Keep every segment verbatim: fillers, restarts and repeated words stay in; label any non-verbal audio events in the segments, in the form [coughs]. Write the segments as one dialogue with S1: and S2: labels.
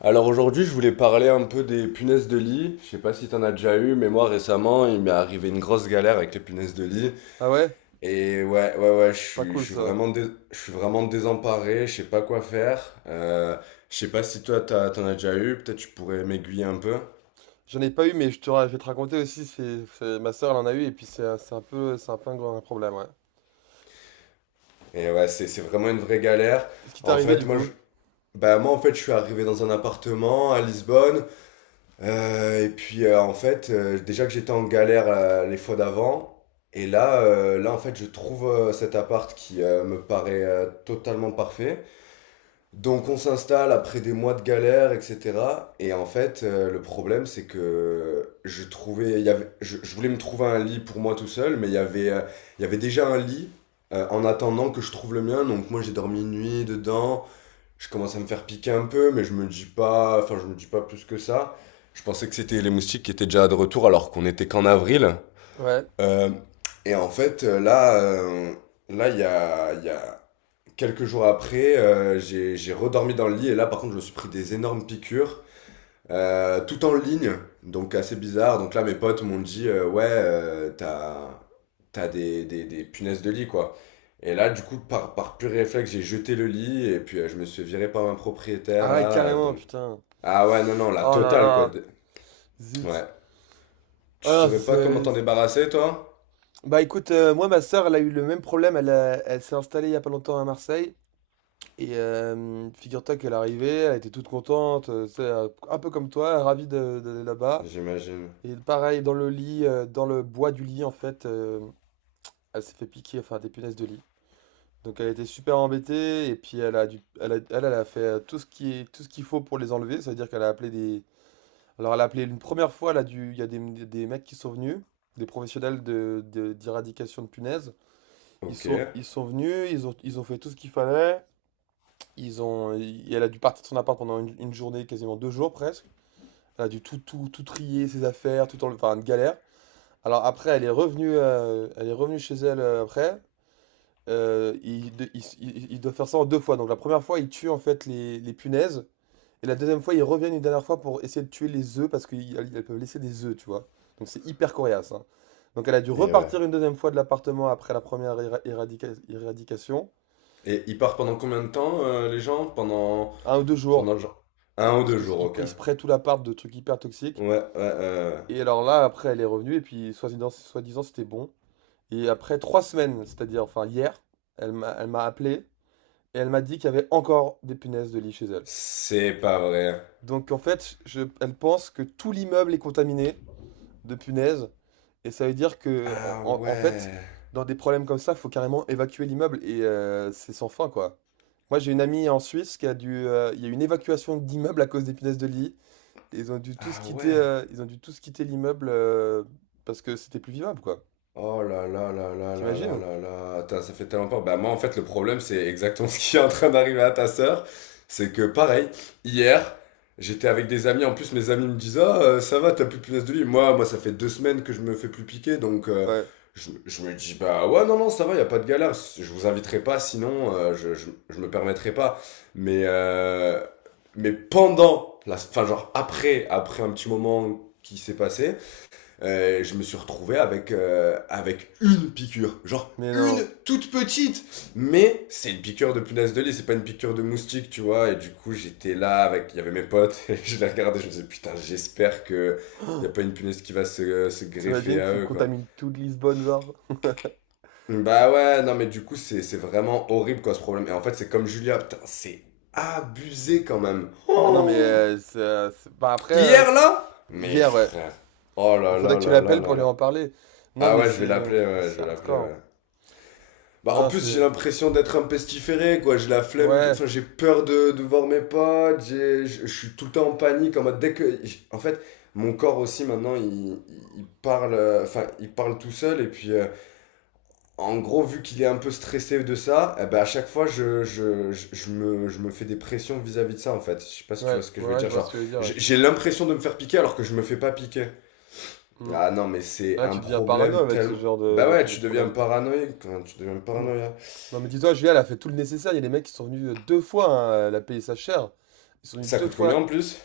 S1: Alors aujourd'hui, je voulais parler un peu des punaises de lit. Je sais pas si t'en as déjà eu, mais moi récemment, il m'est arrivé une grosse galère avec les punaises de lit.
S2: Ah ouais?
S1: Et ouais, ouais, ouais, je
S2: Pas
S1: suis,
S2: cool
S1: je suis
S2: ça.
S1: vraiment, dés- je suis vraiment désemparé. Je sais pas quoi faire. Euh, je sais pas si toi, t'as- t'en as déjà eu. Peut-être tu pourrais m'aiguiller un peu.
S2: J'en ai pas eu, mais je te, ra- je vais te raconter aussi, c'est, c'est- ma soeur elle en a eu, et puis c'est un c'est un peu, c'est un peu un gros- problème, ouais.
S1: Et ouais, c'est, c'est vraiment une vraie galère.
S2: Qu'est-ce qui t'est
S1: En
S2: arrivé
S1: fait,
S2: du
S1: moi, je,
S2: coup?
S1: bah moi, en fait, je suis arrivé dans un appartement à Lisbonne. Euh, et puis euh, En fait, euh, déjà que j'étais en galère euh, les fois d'avant, et là, euh, là en fait, je trouve euh, cet appart qui euh, me paraît euh, totalement parfait. Donc on s'installe après des mois de galère, et cetera. Et en fait, euh, le problème c'est que je trouvais, il y avait, je, je voulais me trouver un lit pour moi tout seul, mais il y avait, euh, il y avait déjà un lit euh, en attendant que je trouve le mien. Donc moi j'ai dormi une nuit dedans. Je commence à me faire piquer un peu, mais je me dis pas, enfin je me dis pas plus que ça. Je pensais que c'était les moustiques qui étaient déjà de retour alors qu'on était qu'en avril.
S2: Ouais.
S1: Euh, et en fait, euh, là, euh, là, il y a, Y a quelques jours après, euh, j'ai j'ai redormi dans le lit et là, par contre, je me suis pris des énormes piqûres. Euh, tout en ligne, donc assez bizarre. Donc là, mes potes m'ont dit, euh, ouais, euh, t'as, t'as des, des, des punaises de lit, quoi. Et là, du coup, par, par pur réflexe, j'ai jeté le lit et puis euh, je me suis viré par un
S2: Ah
S1: propriétaire,
S2: ouais,
S1: là. Euh,
S2: carrément,
S1: donc,
S2: putain.
S1: ah ouais, non, non, la
S2: Oh là
S1: totale, quoi.
S2: là,
S1: De-
S2: zut.
S1: Ouais. Tu
S2: Ah,
S1: saurais pas comment
S2: c'est...
S1: t'en débarrasser, toi?
S2: Bah écoute, euh, moi ma soeur elle a eu le même problème, elle, a- elle s'est installée il y a pas longtemps à Marseille, et euh, figure-toi qu'elle est arrivée, elle était toute contente, euh, tu sais, euh, un peu comme toi, ravie de- d'aller là-bas.
S1: J'imagine.
S2: Et pareil, dans le lit, euh, dans le bois du lit en fait, euh, elle s'est fait piquer, enfin des punaises de lit. Donc elle était super embêtée et puis elle a dû, elle a, elle, elle a fait euh, tout ce qui est, tout ce qu'il faut pour les enlever. Ça veut dire qu'elle a appelé des, alors elle a appelé une première fois, elle a dû, il y a des, des mecs qui sont venus, des professionnels de, de- d'éradication de punaises. Ils
S1: Ok.
S2: sont,
S1: Et
S2: ils sont venus, ils ont, ils ont fait tout ce qu'il fallait. Ils ont, et elle a dû partir de son appart pendant une, une journée, quasiment deux jours presque. Elle a dû tout, tout, tout trier ses affaires, tout enlever, enfin une galère. Alors après, elle est revenue, euh, elle est revenue chez elle euh, après. Euh, il, de- il s- il- Il doit faire ça en deux fois. Donc la première fois, il tue en fait les, les punaises. Et la deuxième fois, il revient une dernière fois pour essayer de tuer les œufs parce qu'elles peuvent laisser des œufs, tu vois. Donc c'est hyper coriace, hein. Donc elle a dû repartir
S1: ouais.
S2: une deuxième fois de l'appartement après la première éra- éradica- éradication.
S1: Et ils partent pendant combien de temps, euh, les gens? Pendant,
S2: Un ou deux jours.
S1: pendant Genre un ou
S2: Parce
S1: deux
S2: que c'est-
S1: jours,
S2: il
S1: ok.
S2: pr- il spray tout l'appart de trucs hyper toxiques.
S1: Ouais, ouais, euh,
S2: Et alors là, après, elle est revenue et puis soi-disant, soi-disant, c'était bon. Et après trois semaines, c'est-à-dire enfin hier, elle m'a elle m'a appelé et elle m'a dit qu'il y avait encore des punaises de lit chez elle.
S1: c'est pas vrai.
S2: Donc en fait, je, elle pense que tout l'immeuble est contaminé de punaises. Et ça veut dire que, en,
S1: Ah
S2: en- en fait,
S1: ouais.
S2: dans des problèmes comme ça, faut carrément évacuer l'immeuble. Et euh, c'est sans fin, quoi. Moi, j'ai une amie en Suisse qui a dû. euh, Il y a eu une évacuation d'immeuble à cause des punaises de lit. Et ils ont dû tous
S1: Ah
S2: quitter,
S1: ouais.
S2: euh, ils ont dû tous quitter l'immeuble euh, parce que c'était plus vivable, quoi.
S1: Oh là là là là là là
S2: T'imagines?
S1: là là. Attends, ça fait tellement peur. Bah moi en fait le problème c'est exactement [laughs] ce qui est en train d'arriver à ta sœur. C'est que pareil, hier, j'étais avec des amis. En plus mes amis me disent: Ah euh, ça va, t'as plus de punaise de lit. Moi, moi ça fait deux semaines que je me fais plus piquer. Donc euh,
S2: Ouais.
S1: je, je me dis: Bah ouais non non ça va, y a pas de galère. Je vous inviterai pas sinon euh, je, je, je me permettrai pas. Mais, euh, mais pendant, la, enfin genre après, après un petit moment qui s'est passé euh, je me suis retrouvé avec, euh, avec une piqûre. Genre
S2: Mais
S1: une
S2: non.
S1: toute petite. Mais c'est une piqûre de punaise de lit, c'est pas une piqûre de moustique, tu vois. Et du coup, j'étais là avec. Il y avait mes potes, [laughs] et je les regardais, je me disais putain, j'espère que. Y a pas une punaise qui va se, se greffer
S2: T'imagines,
S1: à
S2: tu
S1: eux, quoi.
S2: contamines toute Lisbonne, genre.
S1: Bah ouais, non, mais du coup, c'est c'est vraiment horrible, quoi, ce problème. Et en fait, c'est comme Julia, putain, c'est abusé quand même.
S2: Ah non, mais
S1: Oh
S2: euh, c'est- euh, c'est- bah, après, euh,
S1: hier,
S2: c'est-
S1: là. Mes
S2: hier, ouais.
S1: frères. Oh
S2: Il
S1: là
S2: faudrait
S1: là
S2: que tu
S1: là là
S2: l'appelles pour
S1: là
S2: lui
S1: là.
S2: en parler. Non,
S1: Ah
S2: mais
S1: ouais, je vais
S2: c'est
S1: l'appeler, ouais,
S2: c'est
S1: je vais l'appeler, ouais.
S2: hardcore.
S1: Bah, en
S2: Non,
S1: plus, j'ai
S2: c'est.
S1: l'impression d'être un pestiféré, quoi. J'ai la flemme, de-
S2: Ouais,
S1: enfin, j'ai peur de, de voir mes potes, j'ai- je je suis tout le temps en panique, en mode dès que. En fait, mon corps aussi, maintenant, il, il parle, euh, enfin, il parle tout seul, et puis, euh, en gros, vu qu'il est un peu stressé de ça, eh ben, à chaque fois, je, je, je, je me, je me fais des pressions vis-à-vis de ça, en fait. Je sais pas si tu vois
S2: ouais,
S1: ce que je veux
S2: ouais, je
S1: dire,
S2: vois ce que
S1: genre,
S2: tu veux dire, ouais.
S1: j'ai j'ai l'impression de me faire piquer alors que je me fais pas piquer.
S2: Hmm.
S1: Ah non, mais c'est
S2: Ah,
S1: un
S2: tu deviens parano
S1: problème
S2: avec ce
S1: tellement.
S2: genre de,
S1: Bah
S2: de,
S1: ouais,
S2: de
S1: tu deviens
S2: problème.
S1: paranoïaque, hein, tu deviens
S2: Mm.
S1: paranoïaque.
S2: Non, mais dis-toi, Julia, elle a fait tout le nécessaire. Il y a des mecs qui sont venus euh, deux fois, hein, elle a payé sa chère. Ils sont venus
S1: Ça
S2: deux
S1: coûte
S2: fois.
S1: combien en plus?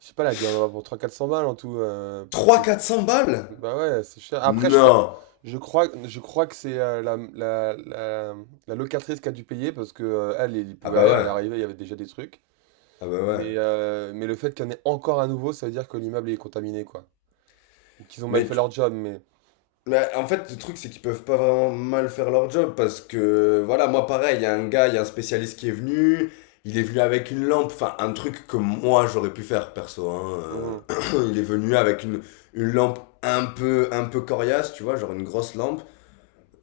S2: Je sais pas, elle a dû en avoir pour trois cents quatre cents balles en tout. Euh, pour
S1: Trois cents
S2: qu'ils.
S1: quatre cents balles?
S2: Bah ouais, c'est cher. Après, je crois.
S1: Non.
S2: Je crois, je crois que c'est euh, la, la, la, la locatrice qui a dû payer parce que euh, elle, il
S1: Ah
S2: pouvait
S1: bah
S2: rien.
S1: ouais.
S2: Elle est arrivée, il y avait déjà des trucs.
S1: Ah bah
S2: Mais,
S1: ouais.
S2: heu, mais le fait qu'il y en ait encore à nouveau, ça veut dire que l'immeuble est contaminé, quoi. Ou qu'ils ont mal fait
S1: Mais
S2: leur job, mais
S1: mais en fait, le truc, c'est qu'ils peuvent pas vraiment mal faire leur job parce que, voilà, moi pareil, il y a un gars, il y a un spécialiste qui est venu, il est venu avec une lampe, enfin, un truc que moi j'aurais pu faire perso, hein. euh,
S2: mmh,
S1: [clears throat] [coughs] il est venu avec une, une lampe un peu, un peu coriace, tu vois, genre une grosse lampe.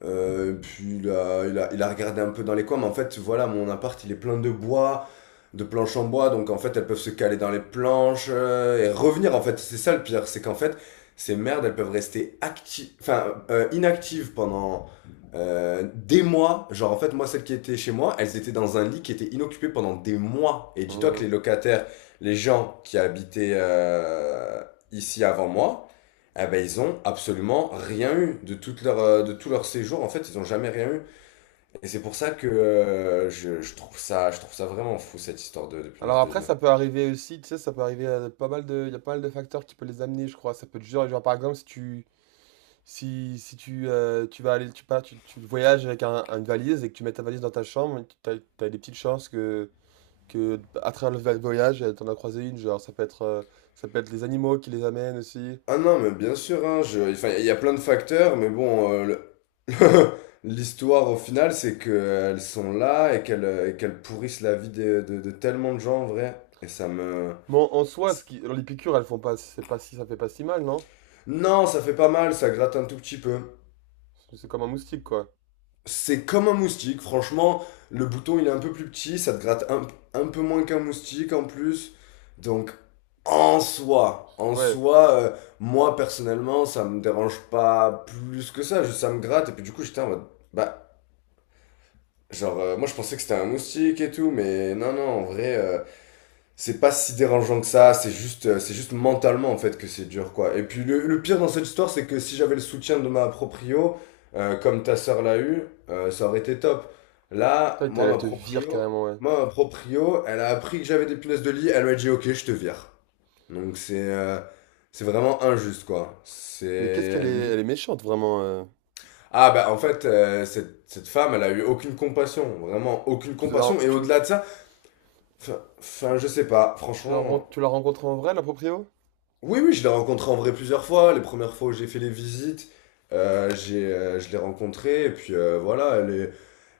S1: Euh, puis il a, il a- il a regardé un peu dans les coins, mais en fait, voilà, mon appart, il est plein de bois, de planches en bois, donc en fait, elles peuvent se caler dans les planches euh, et revenir, en fait. C'est ça le pire, c'est qu'en fait, ces merdes, elles peuvent rester actives, enfin, euh, inactives pendant euh, des mois. Genre, en fait, moi, celles qui étaient chez moi, elles étaient dans un lit qui était inoccupé pendant des mois. Et
S2: mh,
S1: dis-toi que
S2: mmh.
S1: les locataires, les gens qui habitaient euh, ici avant moi, eh ben, ils ont absolument rien eu de, toute leur, euh, de tout leur séjour. En fait, ils ont jamais rien eu. Et c'est pour ça que euh, je, je trouve ça, je trouve ça vraiment fou, cette histoire de, de
S2: Alors
S1: punaise de lit.
S2: après, ça peut arriver aussi, tu sais, ça peut arriver à pas mal de il y a pas mal de facteurs qui peut les amener, je crois. Ça peut être genre genre, par exemple, si tu si si tu, heu, tu vas aller tu pars tu tu voyages avec un une valise et que tu mets ta valise dans ta chambre, t'as as des petites chances que que à travers le va voyage, tu en as croisé une. Genre, ça peut être, heu, ça peut être les animaux qui les amènent aussi.
S1: Ah non, mais bien sûr, hein, je, enfin, il y a plein de facteurs, mais bon, euh, le- [laughs] l'histoire au final, c'est qu'elles sont là et qu'elles euh, et qu'elles pourrissent la vie de, de, de tellement de gens en vrai. Et ça me...
S2: Bon, en soi, ce qui alors les piqûres, elles font pas, c'est pas si, ça fait pas si mal, non?
S1: Non, ça fait pas mal, ça gratte un tout petit peu.
S2: C'est comme un moustique, quoi.
S1: C'est comme un moustique, franchement. Le bouton, il est un peu plus petit, ça te gratte un, un peu moins qu'un moustique en plus. Donc, en soi, en
S2: Ouais.
S1: soi, euh, moi personnellement, ça me dérange pas plus que ça. Juste, ça me gratte. Et puis, du coup, j'étais en mode, bah, genre, euh, moi je pensais que c'était un moustique et tout, mais non, non, en vrai, euh, c'est pas si dérangeant que ça, c'est juste, euh, c'est juste mentalement en fait que c'est dur quoi. Et puis le, le pire dans cette histoire, c'est que si j'avais le soutien de ma proprio, euh, comme ta sœur l'a eu, euh, ça aurait été top. Là,
S2: Putain,
S1: moi
S2: elle, elle
S1: ma
S2: te vire
S1: proprio,
S2: carrément, ouais.
S1: Moi ma proprio, elle a appris que j'avais des punaises de lit, elle m'a dit ok, je te vire. Donc c'est, euh, c'est vraiment injuste quoi.
S2: Mais qu'est-ce qu'elle
S1: C'est
S2: est...
S1: lui.
S2: Elle est méchante, vraiment. euh.
S1: Ah bah en fait, euh, cette, cette femme, elle a eu aucune compassion, vraiment aucune
S2: Tu la
S1: compassion. Et
S2: tu, l-
S1: au-delà de ça, enfin,
S2: tu, l-
S1: enfin, je sais pas,
S2: tu la ren-
S1: franchement.
S2: Tu l'as rencontrée en vrai, la proprio?
S1: Oui, oui, je l'ai rencontré en vrai plusieurs fois. Les premières fois où j'ai fait les visites, euh, j'ai, euh, je l'ai rencontrée. Et puis euh, voilà, elle, est-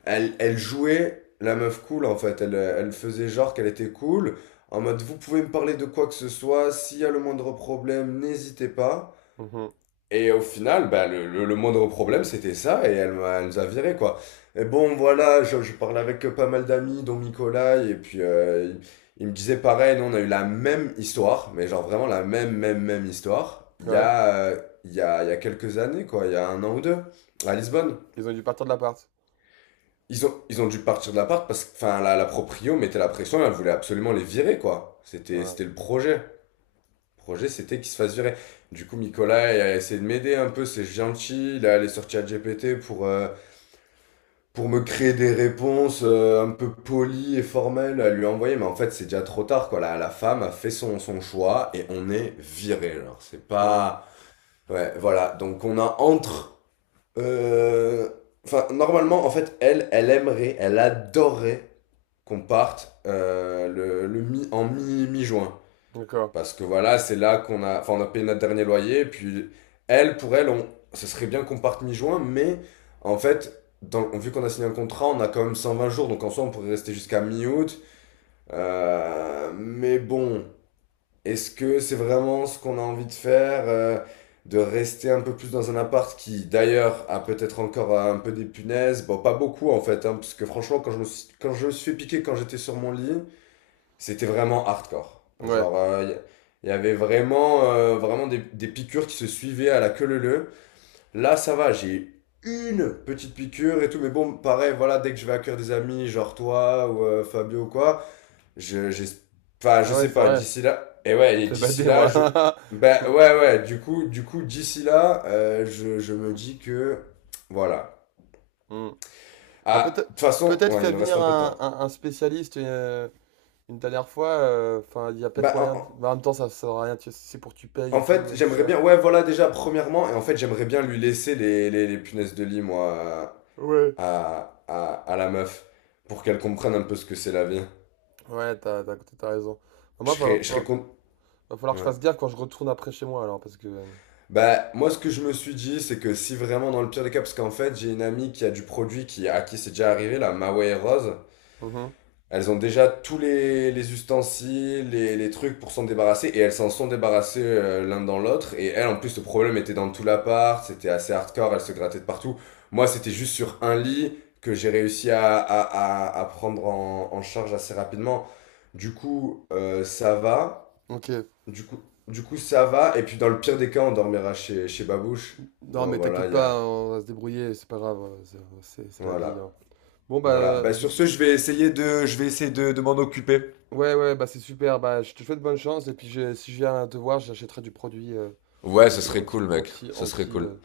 S1: elle, elle jouait la meuf cool en fait. Elle, euh, elle faisait genre qu'elle était cool. En mode, vous pouvez me parler de quoi que ce soit. S'il y a le moindre problème, n'hésitez pas.
S2: Mhm.
S1: Et au final, bah, le, le, le moindre problème, c'était ça, et elle, m'a- elle nous a viré, quoi. Et bon, voilà, je, je parlais avec euh, pas mal d'amis, dont Nicolas, et puis euh, il, il me disait pareil, nous, on a eu la même histoire, mais genre vraiment la même, même, même histoire, il y
S2: Ouais.
S1: a, euh, il y a, il y a quelques années, quoi, il y a un an ou deux, à
S2: Ils
S1: Lisbonne.
S2: ils ont dû partir de l'appart.
S1: Ils ont, ils ont dû partir de l'appart parce que, enfin, la, la proprio mettait la pression, elle voulait absolument les virer, quoi. C'était, c'était
S2: Ouais.
S1: le projet. Projet, c'était qu'il se fasse virer. Du coup, Nicolas il a essayé de m'aider un peu, c'est gentil. Il est allé sur ChatGPT pour, euh, pour me créer des réponses euh, un peu polies et formelles à lui envoyer. Mais en fait, c'est déjà trop tard, quoi. La, la femme a fait son, son choix et on est viré. Alors, c'est
S2: Hmm.
S1: pas. Ouais, voilà. Donc, on a entre. euh, Enfin, normalement, en fait, elle, elle aimerait, elle adorerait qu'on parte euh, le, le mi, en mi, mi-juin.
S2: D'accord.
S1: Parce que voilà, c'est là qu'on a, enfin, on a payé notre dernier loyer. Et puis, elle, pour elle, on, ce serait bien qu'on parte mi-juin, mais en fait, dans, vu qu'on a signé un contrat, on a quand même cent vingt jours, donc en soi, on pourrait rester jusqu'à mi-août. Euh, mais bon, est-ce que c'est vraiment ce qu'on a envie de faire euh, de rester un peu plus dans un appart qui, d'ailleurs, a peut-être encore euh, un peu des punaises. Bon, pas beaucoup en fait, hein, parce que franchement, quand je me suis, quand je me suis fait piquer quand j'étais sur mon lit, c'était vraiment hardcore.
S2: Ouais.
S1: Genre, euh, il y avait vraiment, euh, vraiment des, des piqûres qui se suivaient à la queue leu. Là, ça va, j'ai une petite piqûre et tout, mais bon, pareil, voilà, dès que je vais accueillir des amis, genre toi ou euh, Fabio ou quoi, je, j'ai, enfin,
S2: Ah
S1: je
S2: ouais,
S1: sais
S2: c'est
S1: pas,
S2: vrai.
S1: d'ici là, et
S2: Ça
S1: ouais,
S2: me
S1: et
S2: fait
S1: d'ici
S2: bader,
S1: là,
S2: moi.
S1: je,
S2: [laughs]
S1: ben ouais, ouais, du coup, du coup, d'ici là, euh, je, je me dis que, voilà.
S2: Hmm. Bah,
S1: Ah,
S2: peut-être
S1: de toute façon,
S2: peut-être
S1: ouais, il
S2: faire
S1: nous reste
S2: venir
S1: un peu de
S2: un,
S1: temps.
S2: un- un spécialiste euh, une dernière fois. euh, Enfin, il y a peut-être
S1: Bah,
S2: moyen. De-
S1: en-
S2: mais en même temps, ça ne sert à rien. tu- C'est pour que tu payes
S1: En
S2: et tout,
S1: fait,
S2: euh,
S1: j'aimerais
S2: cher.
S1: bien. Ouais, voilà, déjà, premièrement. Et en fait, j'aimerais bien lui laisser les, les, les punaises de lit, moi,
S2: Ouais.
S1: à, à, à la meuf. Pour qu'elle comprenne un peu ce que c'est la vie.
S2: Ouais, t'as, t'as, t'as raison. Bah,
S1: Je
S2: moi,
S1: serais,
S2: va,
S1: je serais
S2: va-
S1: con.
S2: va falloir que je
S1: Ouais.
S2: fasse gaffe quand je retourne après chez moi, alors, parce que. euh,
S1: Bah, moi, ce que je me suis dit, c'est que si vraiment, dans le pire des cas, parce qu'en fait, j'ai une amie qui a du produit qui, à qui c'est déjà arrivé, la Maway Rose.
S2: Mhm.
S1: Elles ont déjà tous les, les ustensiles, les, les trucs pour s'en débarrasser, et elles s'en sont débarrassées euh, l'un dans l'autre. Et elle, en plus, le problème était dans tout l'appart, c'était assez hardcore, elle se grattait de partout. Moi, c'était juste sur un lit que j'ai réussi à, à, à, à prendre en, en charge assez rapidement. Du coup, euh, ça va.
S2: Ok.
S1: Du coup, du coup, Ça va. Et puis, dans le pire des cas, on dormira chez, chez Babouche.
S2: Non,
S1: Bon,
S2: mais
S1: voilà,
S2: t'inquiète
S1: il y
S2: pas,
S1: a...
S2: on va se débrouiller, c'est pas grave, euh, c'est c'est- c'est la vie, hein.
S1: Voilà.
S2: Bon,
S1: Voilà.
S2: bah,
S1: Bah,
S2: je
S1: sur
S2: sais-
S1: ce, je vais essayer de, je vais essayer de, de m'en occuper.
S2: ouais, ouais, bah, c'est super, bah, je te souhaite bonne chance, et puis je- si je viens te voir, j'achèterai du produit euh, ou
S1: Ouais,
S2: je-
S1: ce serait
S2: anti,
S1: cool, mec.
S2: anti,
S1: Ce serait
S2: anti,
S1: cool.
S2: euh,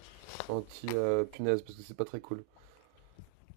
S2: Anti euh, punaise, parce que c'est pas très cool.